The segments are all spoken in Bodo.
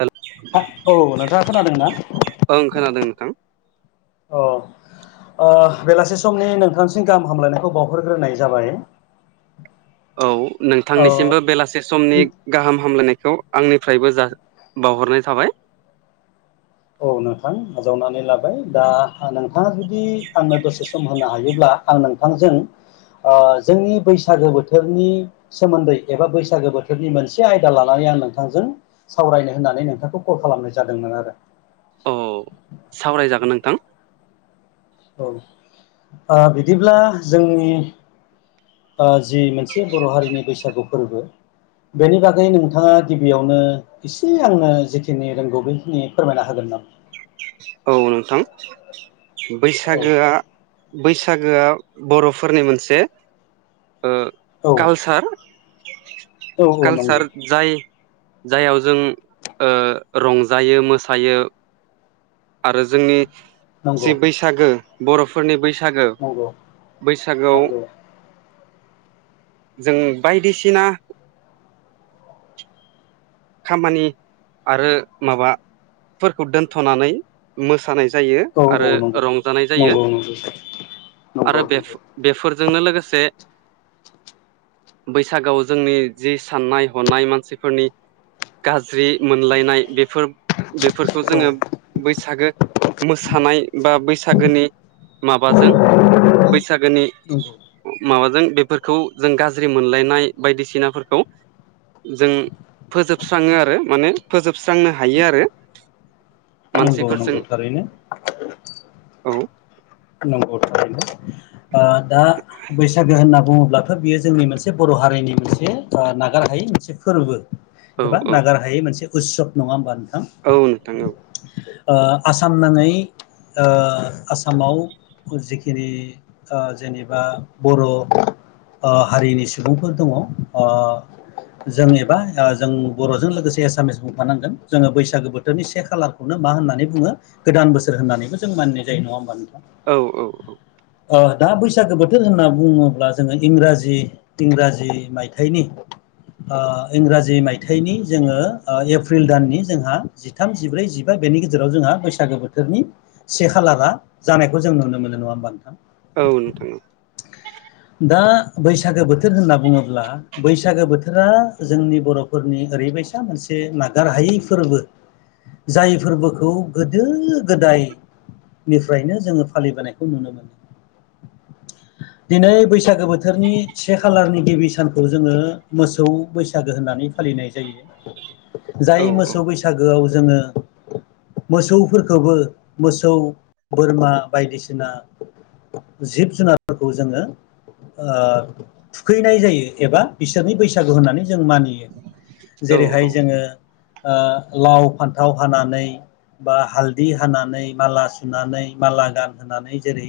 हेल' हो औ नोंथाङा खोनादों ना? ओं खोनादों नोंथां अ ओ बेलासि समनि नोंथांसिम गाहाम हामलायनायखौ बावहरग्रोनाय जाबाय। औ ओ नोंथांनिसिमबो बेलासे समनि गाहाम हामलायनाय खौ आंनिफ्रायबो जा बावहरनाय थाबाय। औ नोंथां आजावनानै लाबाय दा नोंथाङा जुदि आंनो दसे सम होनो हायोब्ला आं नोंथांजों ओ जोंनि बैसागो बोथोरनि सोमोन्दै एबा बैसागो बोथोरनि मोनसे आयदा लानानै आं नोंथांजों सावरायनो होननानै नोंथांखौ कल खालामनाय जादोंमोन आरो। औ सावरायजागोन नोंथां। औ ओ बिदिब्ला जोंनि ओ जि मोनसे बर' हारिनि बैसागु फोरबो बेनि बागै नोंथाङा गिबियावनो एसे आंनो जिखिनि रोंगौ बेखिनि फोरमायना होगोन? [unintelligible] औ नोंथां औ बैसागोआ बैस बैसागोआ बर'फोरनि मोनसे ओ औ कालसार औ औ नंगौ कालसार जाय जायाव जों ओ रंजायो, मोसायो। आरो जोंनि नंगौ जि बैसागो बर'फोरनि बैस सागो नंगौ बैसागोआव नंगौ जों बायदिसिना खामानि आरो माबाफोरखौ दोनथ'नानै मोसानाय जायो औ औ आरो नंगौ रंजानाय जायो नंगौ नंगौ नंगौ नंगौ आरो बेफो बेफोर जोंनो लोगोसे बैसागोआव जोंनि जि साननाय हनाय मानसिफोरनि गाज्रि मोनलायनाय बेफोर बेफोरखौ औ जोङो बैसागो मोसानाय बा बैसागोनि माबाजों बैसागोनि नंगौ माबाजों बेफोरखौ जों गाज्रि मोनलायनाय बायदिसिनाफोरखौ जों फोजोबस्राङो आरो माने फोजोबस्रांनो हायो आरो नंगौ मानसिफोरजों नंगौ थारैनो। औ नंगौ थारैनो ओ दा बैसागो होनना बुङोब्लाथ' बियो जोंनि मोनसे बर' हारि नि मोनसे ओ नागार हायै मोनसे फोरबो औ एबा औ नागार हायै मोनसे उत्सब नङा होमबा औ नोंथां औ। ओ आसाम नाङै ओ आसामाव जिखिनि ओ जेनेबा बर' ओ हारिनि सुबुंफोर दङ ओ जों एबा जों बर'जों लोगोसे एसामिस बुंफानांगोन जोङो बैसागो बोथोरनि से खालारखौनो मा होननानै बुङो गोदान बोसोर होननानैबो जों मानिनाय जायो नङा होमबा नोंथां? औ औ औ। ओ दा बैसागो बोथोर होनना बुङोब्ला जोङो इंराजि इंराजि मायथाइनि ओ इंराजि मायथाइनि जोङो एप्रिल दाननि जोंहा जिथाम जिब्रै जिबा बे बेनि गेजेराव जोंहा बैसागो बोथोरनि से खालारा जानायखौ जों नुनो मोनो नङा होमबा नोंथां? औ नोंथां औ। दा बैसागो बोथोर होनना बुङोब्ला बैसागो बोथोरा जोंनि बर'फोरनि ओरैबायदि दा मोनसे नागार हायै फोरबो जाय फोरबोखौ गोदो गोदायनिफ्रायनो जोङो फालिबोनायखौ नुनो मोनो दिनै बैसागो बोथोरनि से खालारनि गिबि सानखौ जोङो मोसौ बैसागो होननानै फालिनाय जायो औ जाय मोसौ बैसागोआव जोङो मोसौफोरखौबो मोसौ बोरमा बायदिसिना जिब जुनारफोरखौ जोङो ओ थुखैनाय जायो एबा बिसोरनि बैसागु होननानै जों मानियो औ जेरैहाय जोङो ओ लाव फान्थाव हानानै बा हालदि हानानै माला सुनानै माला गानहोनानै जेरै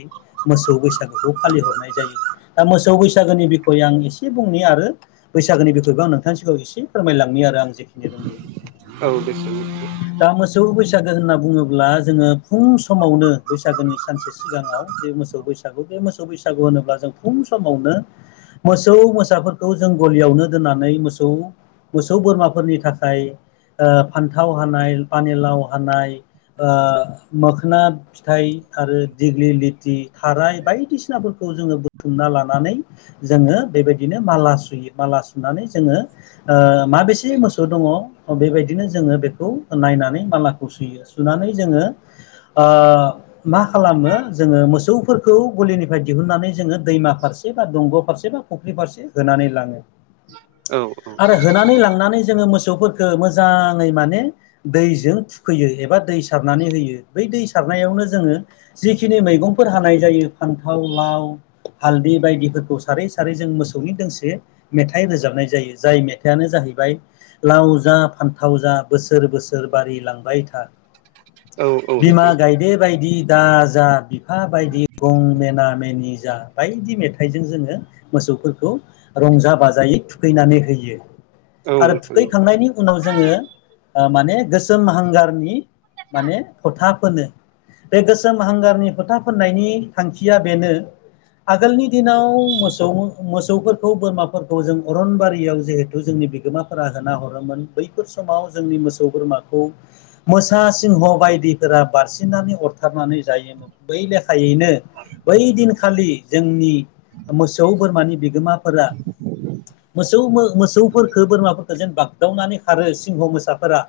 मोसौ बैसागोखौ फालिहरनाय जायो दा मोसौ बैसागोनि बिखय आं एसे बुंनि आरो बैसागोनि बिखयखौ आं नोंथांनि एसे फोरमायलांनो आरो आं जे औ दसो नोंथां [unintelligible] दा मोसौ बैसा सागो होनना बुङोब्ला जोङो फुं समावनो बैसागोनि सानसे सिगाङाव जे मोसौ बैसागु बे मोसौ बैसागु होनोब्ला जों फुं समावनो मोसौ मोसाफोरखौ जों गलियावनो दोननानै मोसौ मोसौ बोरमाफोरनि थाखाय ओ फान्थाव हानाय पानिलाव हानाय ओ मोखोना फिथाइ आरो दिग्लि लिथि खाराय बायदिसिनाफोरखौ जोङो बुथुमना लानानै जोङो बेबायदिनो माला सुयो माला सुनानै जोङो ओ माबेसे मोसौ दङ बेबायदि नो जोङो बेखौ नायनानै मालाखौ सुयो सुनानै जोङो ओ मा खालामो जोङो मोसौफोरखौ गलिनिफ्राय दिहुननानै जोङो दैमा फारसे बा दंग' फारसे बा फख्रि फारसे होनानै लाङो औ आरो होनानै लांनानै जोङो मोसौ सौफोरखौ मोजाङै माने दैजों थुखैयो एबा दै सारनानै होयो बै दै सारनायावनो जोङो जिखिनि मैगंफोर हानाय जायो फान्थाव लाव हालदै बायदिफोरखौ सारै सारै जों मोसौनि दोंसे मेथाइ रोजाबनाय जायो जाय मेथाइआनो जाहैबाय लाव जा फान्थाव जा बोसोर बोसोर बारि लांबाय था औ औ बिमा नोंथां। गायदे बायदि दाजा बिफा बायदि गं मेना मेनि जा बायदि मेथाइजों जोङो मोसौफोरखौ रंजा बाजायै थुखैनानै होयो औ आरो नोंथां औ थुखैखांनायनि उनाव जोङो ओ माने गोसोम हांगारनि माने फोथा फोनो बे गोसोम हांगारनि फोथा फोननायनि थांखिया बेनो आगोलनि दिनाव मोसौ मोसौफोरखौ बोरमाफोरखौ जों अरनबारियाव जिहेथु जोंनि बिगोमाफोरा होना हरोमोन बैफोर समाव जोंनि मोसौ बोरमाखौ मोसा सिंह बायदिफोरा बारसि नानै अरथारनानै जायोमोन बै लेखायैनो बै दिनखालि जोंनि मोसौ बोरमानि बिगोमाफोरा मोसौ मोसौखो बोरमाफोरखौ जेन बाग्दावनानै खारो सिंह मोसाफोरा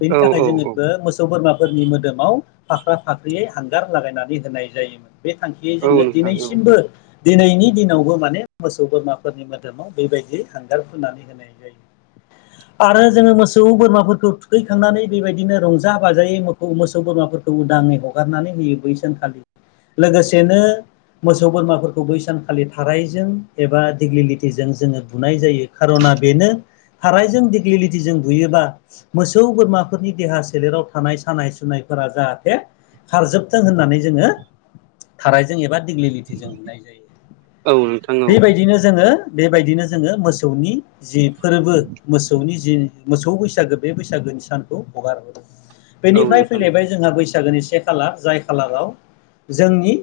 बेनि औ थाखाय औ जोङो बे मोसौ बोरमाफोरनि मोदोमाव फाख्रा फाख्रियै हांगार लागायनानै होनाय जायोमोन बे थांखियै औ जोङो नोंथां औ दिनैसिमबो दिनैनि दिनावबो माने मोसौ बोरमाफोरनि मोदोमाव बेबायदि हांगार फोनानै होनाय जायो आरो जोङो मोसौ बोरमाफोरखौ थुखैखांनानै बेबायदिनो रंजा बाजायै मोखौ मोसौ बोरमाफोरखौ उदाङै हगारनानै होयो बै सानखालि लोगोसेनो मोसौ बोरमाफोरखौ बै सानखालि थारायजों एबा दिग्लिलिटिजों जोङो बुनाय जायो खार'ना बेनो थारायजों दिग्लिलिटिजों बुयोबा मोसौ बोरमाफोरनि देहा सोलेराव थानाय सानाय सुनाय फोर जाहाथे खारजोबथों होननानै जोङो थारायजों एबा दिग्लिलिथिजों बुनाय औ नोंथां जायो औ बेबायदिनो जोङो बेबायदिनो जोङो मोसौनि जि फोरबो मोसौनि जि मोसौ बैसागो बे बैसागो सानखौ हगारो औ बेनिफ्राय नोंथां फैलायबाय जोंहा बैसागोनि से खालार जाय खालाराव जोंनि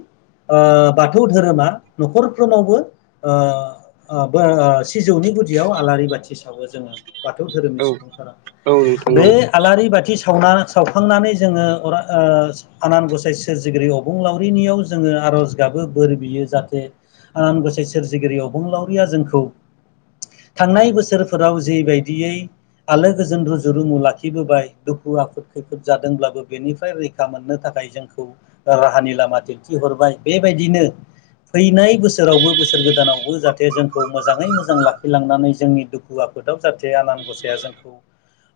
ओ बाथौ धोरोमा न'खरफ्रोमावबो ओ सिजौनि गुदियाव आलारि बाथि सावो जोङो बाथौ दोहोरोमनि औ सुबुंफोरा औ नोंथां बे औ आलारि बाथि सावनानै सावखांनानै जोङो अरा ओ आनान गसाइ सोरजिगिरि अबुंलावरिनियाव जोङो आर'ज गाबो बोर बियो जाहाथे आनाम गसाइ सोरजिगिरि अबुंलावरिया जोंखौ थांनाय बोसोरफोराव जेबायदियै आलो गोजोन रुजु रुमु लाखिबोबाय दुखु आफोद खैफोद जादोंब्लाबो बेनिफ्राय रैखा मोननो थाखाय जोंखौ राहानि लामा दिन्थिहरबाय बेबायदिनो फैनाय बोसोरावबो बोसोर गोदानावबो जाहाथे जोंखौ मोजाङै मोजां लाखिलांनानै जोंनि दुखुआ आफोदाव जाहाथे आनान गसाया जोंखौ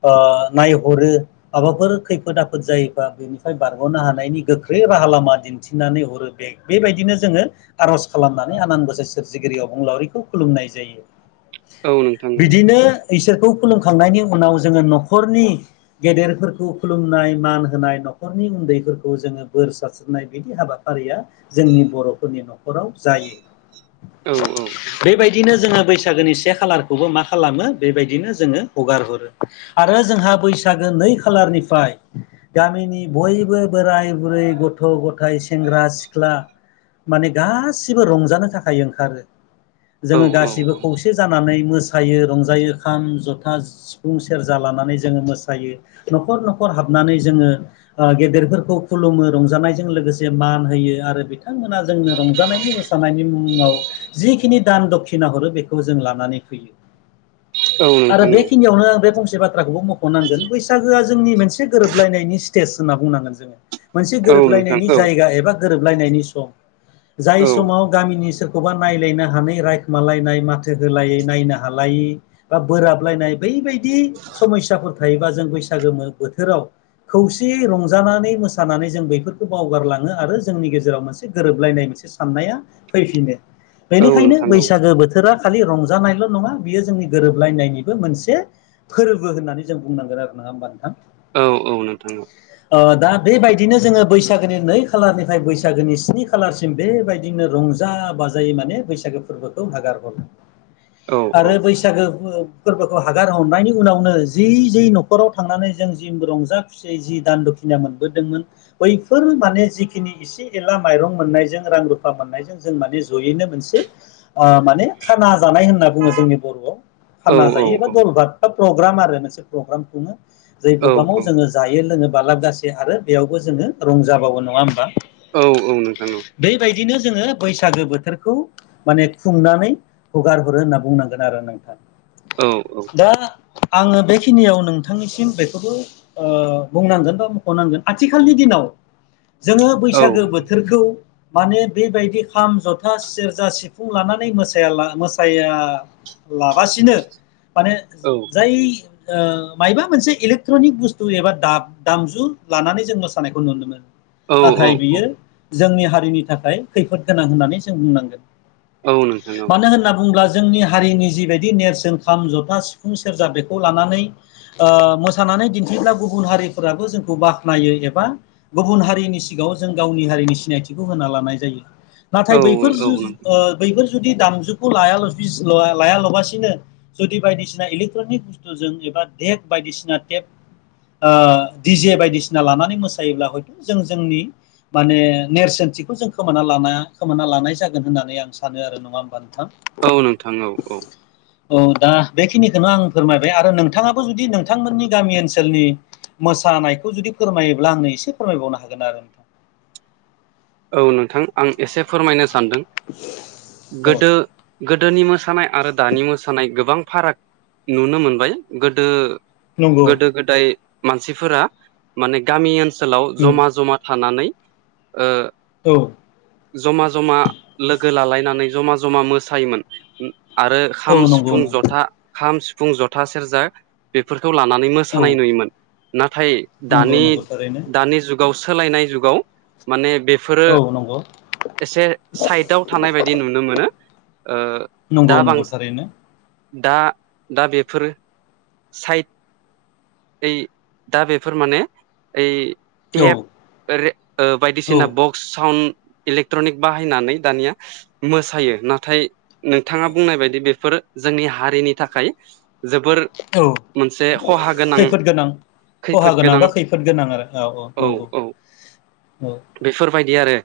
ओ नायहरो माबाफोर खैफोद आफोद जायो ओ बेनिफ्राय बारग'नो हानायनि गोख्रै राहा लामा दिन्थिनानै हरो बे बेबायदिनो जोङो खालामनानै आनान गसाय सोरजिगिरि अबुंलावरिखौ खुलुमनाय जायो औ नोंथां औ बिदिनो इसोरखौ खुलुमखांनायनि उनाव जोङो न'खरनि गेदेरफोरखौ खुलुमनाय मान होनाय न'खरनि उन्दैफोरखौ जोङो बोर सारस्रिनाय बिदि हाबाफारिया जोंनि बर'फोरनि न'खर राव जायो औ औ औ बेबायदिनो जोङो बैसागोनि से खालारखौबो मा खालामो बेबायदिनो जोङो हगार हरो आरो जोंहा बैसागो नै खालारनिफ्राय गामिनि बयबो बोराय बुरै गथ' गथाय सेंग्रा सिख्ला माने गासिबो रंजानो थाखाय ओंखारो औ जोङो गासिबो खौसे जानानै मोसा यो रंजायो खाम जथा सिफुं सेरजा लानानै जोङो मोसायो न'खर न'खर हाबनानै जोङो ओ गेदेरफोरखौ खुलुमो रंजानायजों लोगोसे मान होयो आरो बिथांमोना जोंनो रंजानायनि मोसानायनि मुङाव जिखिनि दान दक्खिना हरो बेखौ जों लानानै फैयो औ [inaudible] आरो नोंथां औ बेखिनियावनो आं बे फंसे बाथ्राखौबो मख'नांगोन बैसागोआ जोंनि मोनसे गोरोब गोरोबलायनायनि स्टेज होनना बुंनांगोन जोंङो मोनसे औ नोंथां गोरोबलायनायनि औ नोंथां औ नोंथां औ औ जायगा एबा गोरोबलायनायनि सम औ जाय औ नोंथां औ नोंथां औ समाव गामिनि सोर खौबा नायलायनो हानाय रायखुमालायनाय माथो होलायै नायनो हालायै बा बोराबलायनाय बैबायदि बिदि समयसाफोर थायोबा जों बैसागो बोथोराव खौसेयै रंजानानै मोसानानै जों बेैफोरखौ बावगारलांङो आरो जोंनि गेजेराव मोनसे गोरोबलायनाय मोनसे साननाया फैफिनो बेनिखायनो बैसागो बोथोरा खालि रंजानायल' नंङा बियो जोंनि गोरोबलायनायनिबो मोनसे फोरबो होननानै जों बुंनांगोन आरो ना नंङा होनबा नोंथां? औ औ नोंथां ओ दा बेबायदिनो जोंङो बैसागोनि नै खालारनिफ्राय बैसागोनि स्नि खालारसिम बेबायदिनो रं जा बाजायै माने बैसागो फोरबोखौ नागार हरो आरो बैसागो फो फोरबोखौ हगार हारनायनि उनावनो जि जि न'खराव थांनानै जों जि रंजा खुसियै जि दान्दखिनिया मोनबोदोंमोन बैफोर माने जिखिनि एसे एला माइरं मोननायजों रां रुफा मोननायजों जों माने जयैनो मोनसे ओ माने खाना जानाय होनना बुंङो जोंनि बर'आव खाना जायो एबा दलबार बा फ्रग्राम आरो मोनसे फ्रग्राम खुंङो जाय प्ग्रामाव जोङो लोंङो बालाब गासे आरो बेयावबो जोंङो रंजाबावो नंङा होमबा औ औ नोंथां औ बिदिनो जोंङो बैसागो बोथोरखौ माने खुंनानै हगारहरो होनना बुंनांगोन आरो नोंथां औ औ आंङो बेखिनियाव नोंथांनिसिम बेखौबो ओ बुंनांगोन बा मख'नांगोन आथिखालनि दिनाव जोंङो बैसागो बोथोरखौ माने बेबायदि खाम जथा सेरजा सिफुं लानानै मोसायाला मोसाया लाबासिनो माने जाय ओ मयबा मोनसे इलेक्ट्र'निक बुस्थु खौ एबा दाब दामजु लानानै जों मोसानायखौ नुनो मोनो नाथाय बियो जोंनि हारिनि थाखाय खैफोद गोनां होननानै जों बुंनांगोन। मानो होनना बुंङोब्ला जोंनि हारिनि जिबायदि नेरसोन खाम जथा सिफुं सेरजा बेखौ लानानै ओ मोसानानै दि ब्ला गुबुन हारिफोराबो जोंखौ बाखोनायो एबा गुबुन हारिनि सिगांङाव जों गावनि हारिनि सिनायथि खौ होना लानाय जायो। नाथाय बैफोर जो ओ बैफोर जुदि दामजुखौ लायालबिस लायालाबासिनो जुदि बायदिसिना इलेकट्र'निक बुसथु जों बा धेक बायदिसिना टेप ओ दि जे बायदिसिना लानानै मोसायोब्ला हयथ' जों जोंनि माने नेरसोनथिखौ जों खोमाना लाना खोमाना लानाय जागोन होननानै आं सानो आरो नंङा होमबा नोंथां? औ नोंथां औ औ औ दा बेखिनिखौनो आं फोरमायबाय आरो नोंथांङाबो जुदि नोंथांमोननि गामि ओनसोल ओनसोलनि मोसानायखौ जुदि फोरमायोब्ला आंनो एसे फोरमायबावनो हागोन आरो नोंथां। [unintelligible] औ नोंथां आं एसे फोरमायनो सानदों गोदो औ गोदोनि मोसानाय आरो दानि मोसानाय गोबां फाराग नुनो मोनबाय गोदो नंगौ गोदो गोदाय मानसिफोरा माने गामि ओनसोलाव उम जमा जमा थानानै ओ औ जमा जमा लोगो गो लालायनानै जमा जमा मोसायोमोन उम आरो खाम औ नंगौ सिफुं नंगौ जथा खाम सि फुं जथा सेरजा बेफोरखौ लानानै औ मोसानाय नुयोमोन नाथाय थाय नंगौ दानि नंगौ थारैनो दानि जुगाव सोलायनाय जुगाव माने बे बेफोरो औ नंगौ एसे साइदाव थानाय बायदि नुनो मोनो। ओ नंगौ दा नंगौ थारैनो बांसिन दा दा बेफोरो साइद ओइ दा बेफोर माने ओइ औ टेप ओ औ बायदिसिना बक्स साउन इलेक्ट्रनिक बाहायनानै दानिया मोसायो नाथाय नोंथाङा बुंनाय बायदि बेफोर जोंनि हारिनि थाखाय जोबोर औ मोनसे खहा गोनां खहा गोनां बा खैफोद गोनां आरो औ औ नंगौ। औ बेफोरबायदि आरो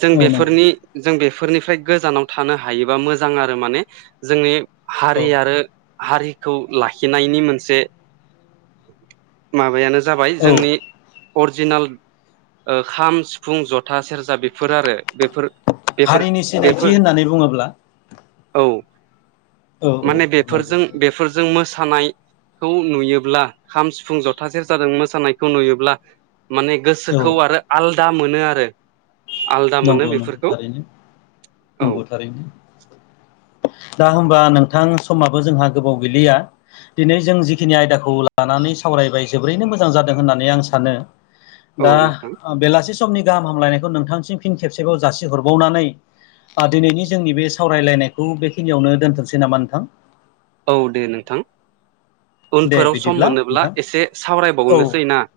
जों औ नंगौ बेफोरनि जों बेफोरनिफ्राय गोजानाव थानो हायोबा मोजां आरो माने जोंनि औ हारि आरो हारिखौ लाखिनायनि मोनसे माबायानो जाबाय औ जोंनि अरिजिनेल ओ खाम सिफुं जथा सेरजा बेफोर आरो बेफोर हारिनि सिनायथि बेफोर होननानै बुङोब्ला औ औ औ माने औ नंगौ बेफोरजों बेफोरजों मोसा मोसानायखौ नुयोब्ला खाम सिफुं जथासेेर जों मोसानायखौ नुयोब्ला माने औ गोसोखौ आरो आलदा मोनो आरो। आलदा मोनो नंगौ बेफोरखौ औ नंगौ थारैनो। दा होमबा नोंथां समाबो जोंहा गोबाव गैलिया। दिनै जों जिखिनि आयदाखौ लानानै सावरायबाय जोबोरैनो मोजां जादों होननानै आं सानो। औ दा नोंथां बेलासि समनि गाहाम हामलायनायखौ नोंथांसिम फिन खेबसेबाव जासि हरबावनानै दिनैनि जोंनि बे सावरायलायनायखौ बेखिनियावनो दोनथ'नोसै नामा नोंथां? औ दे नोंथां दे उनफोराव सम बिदिब्ला मोनोब्ला नोंथां एसे औ सावरायबावनोसै ना।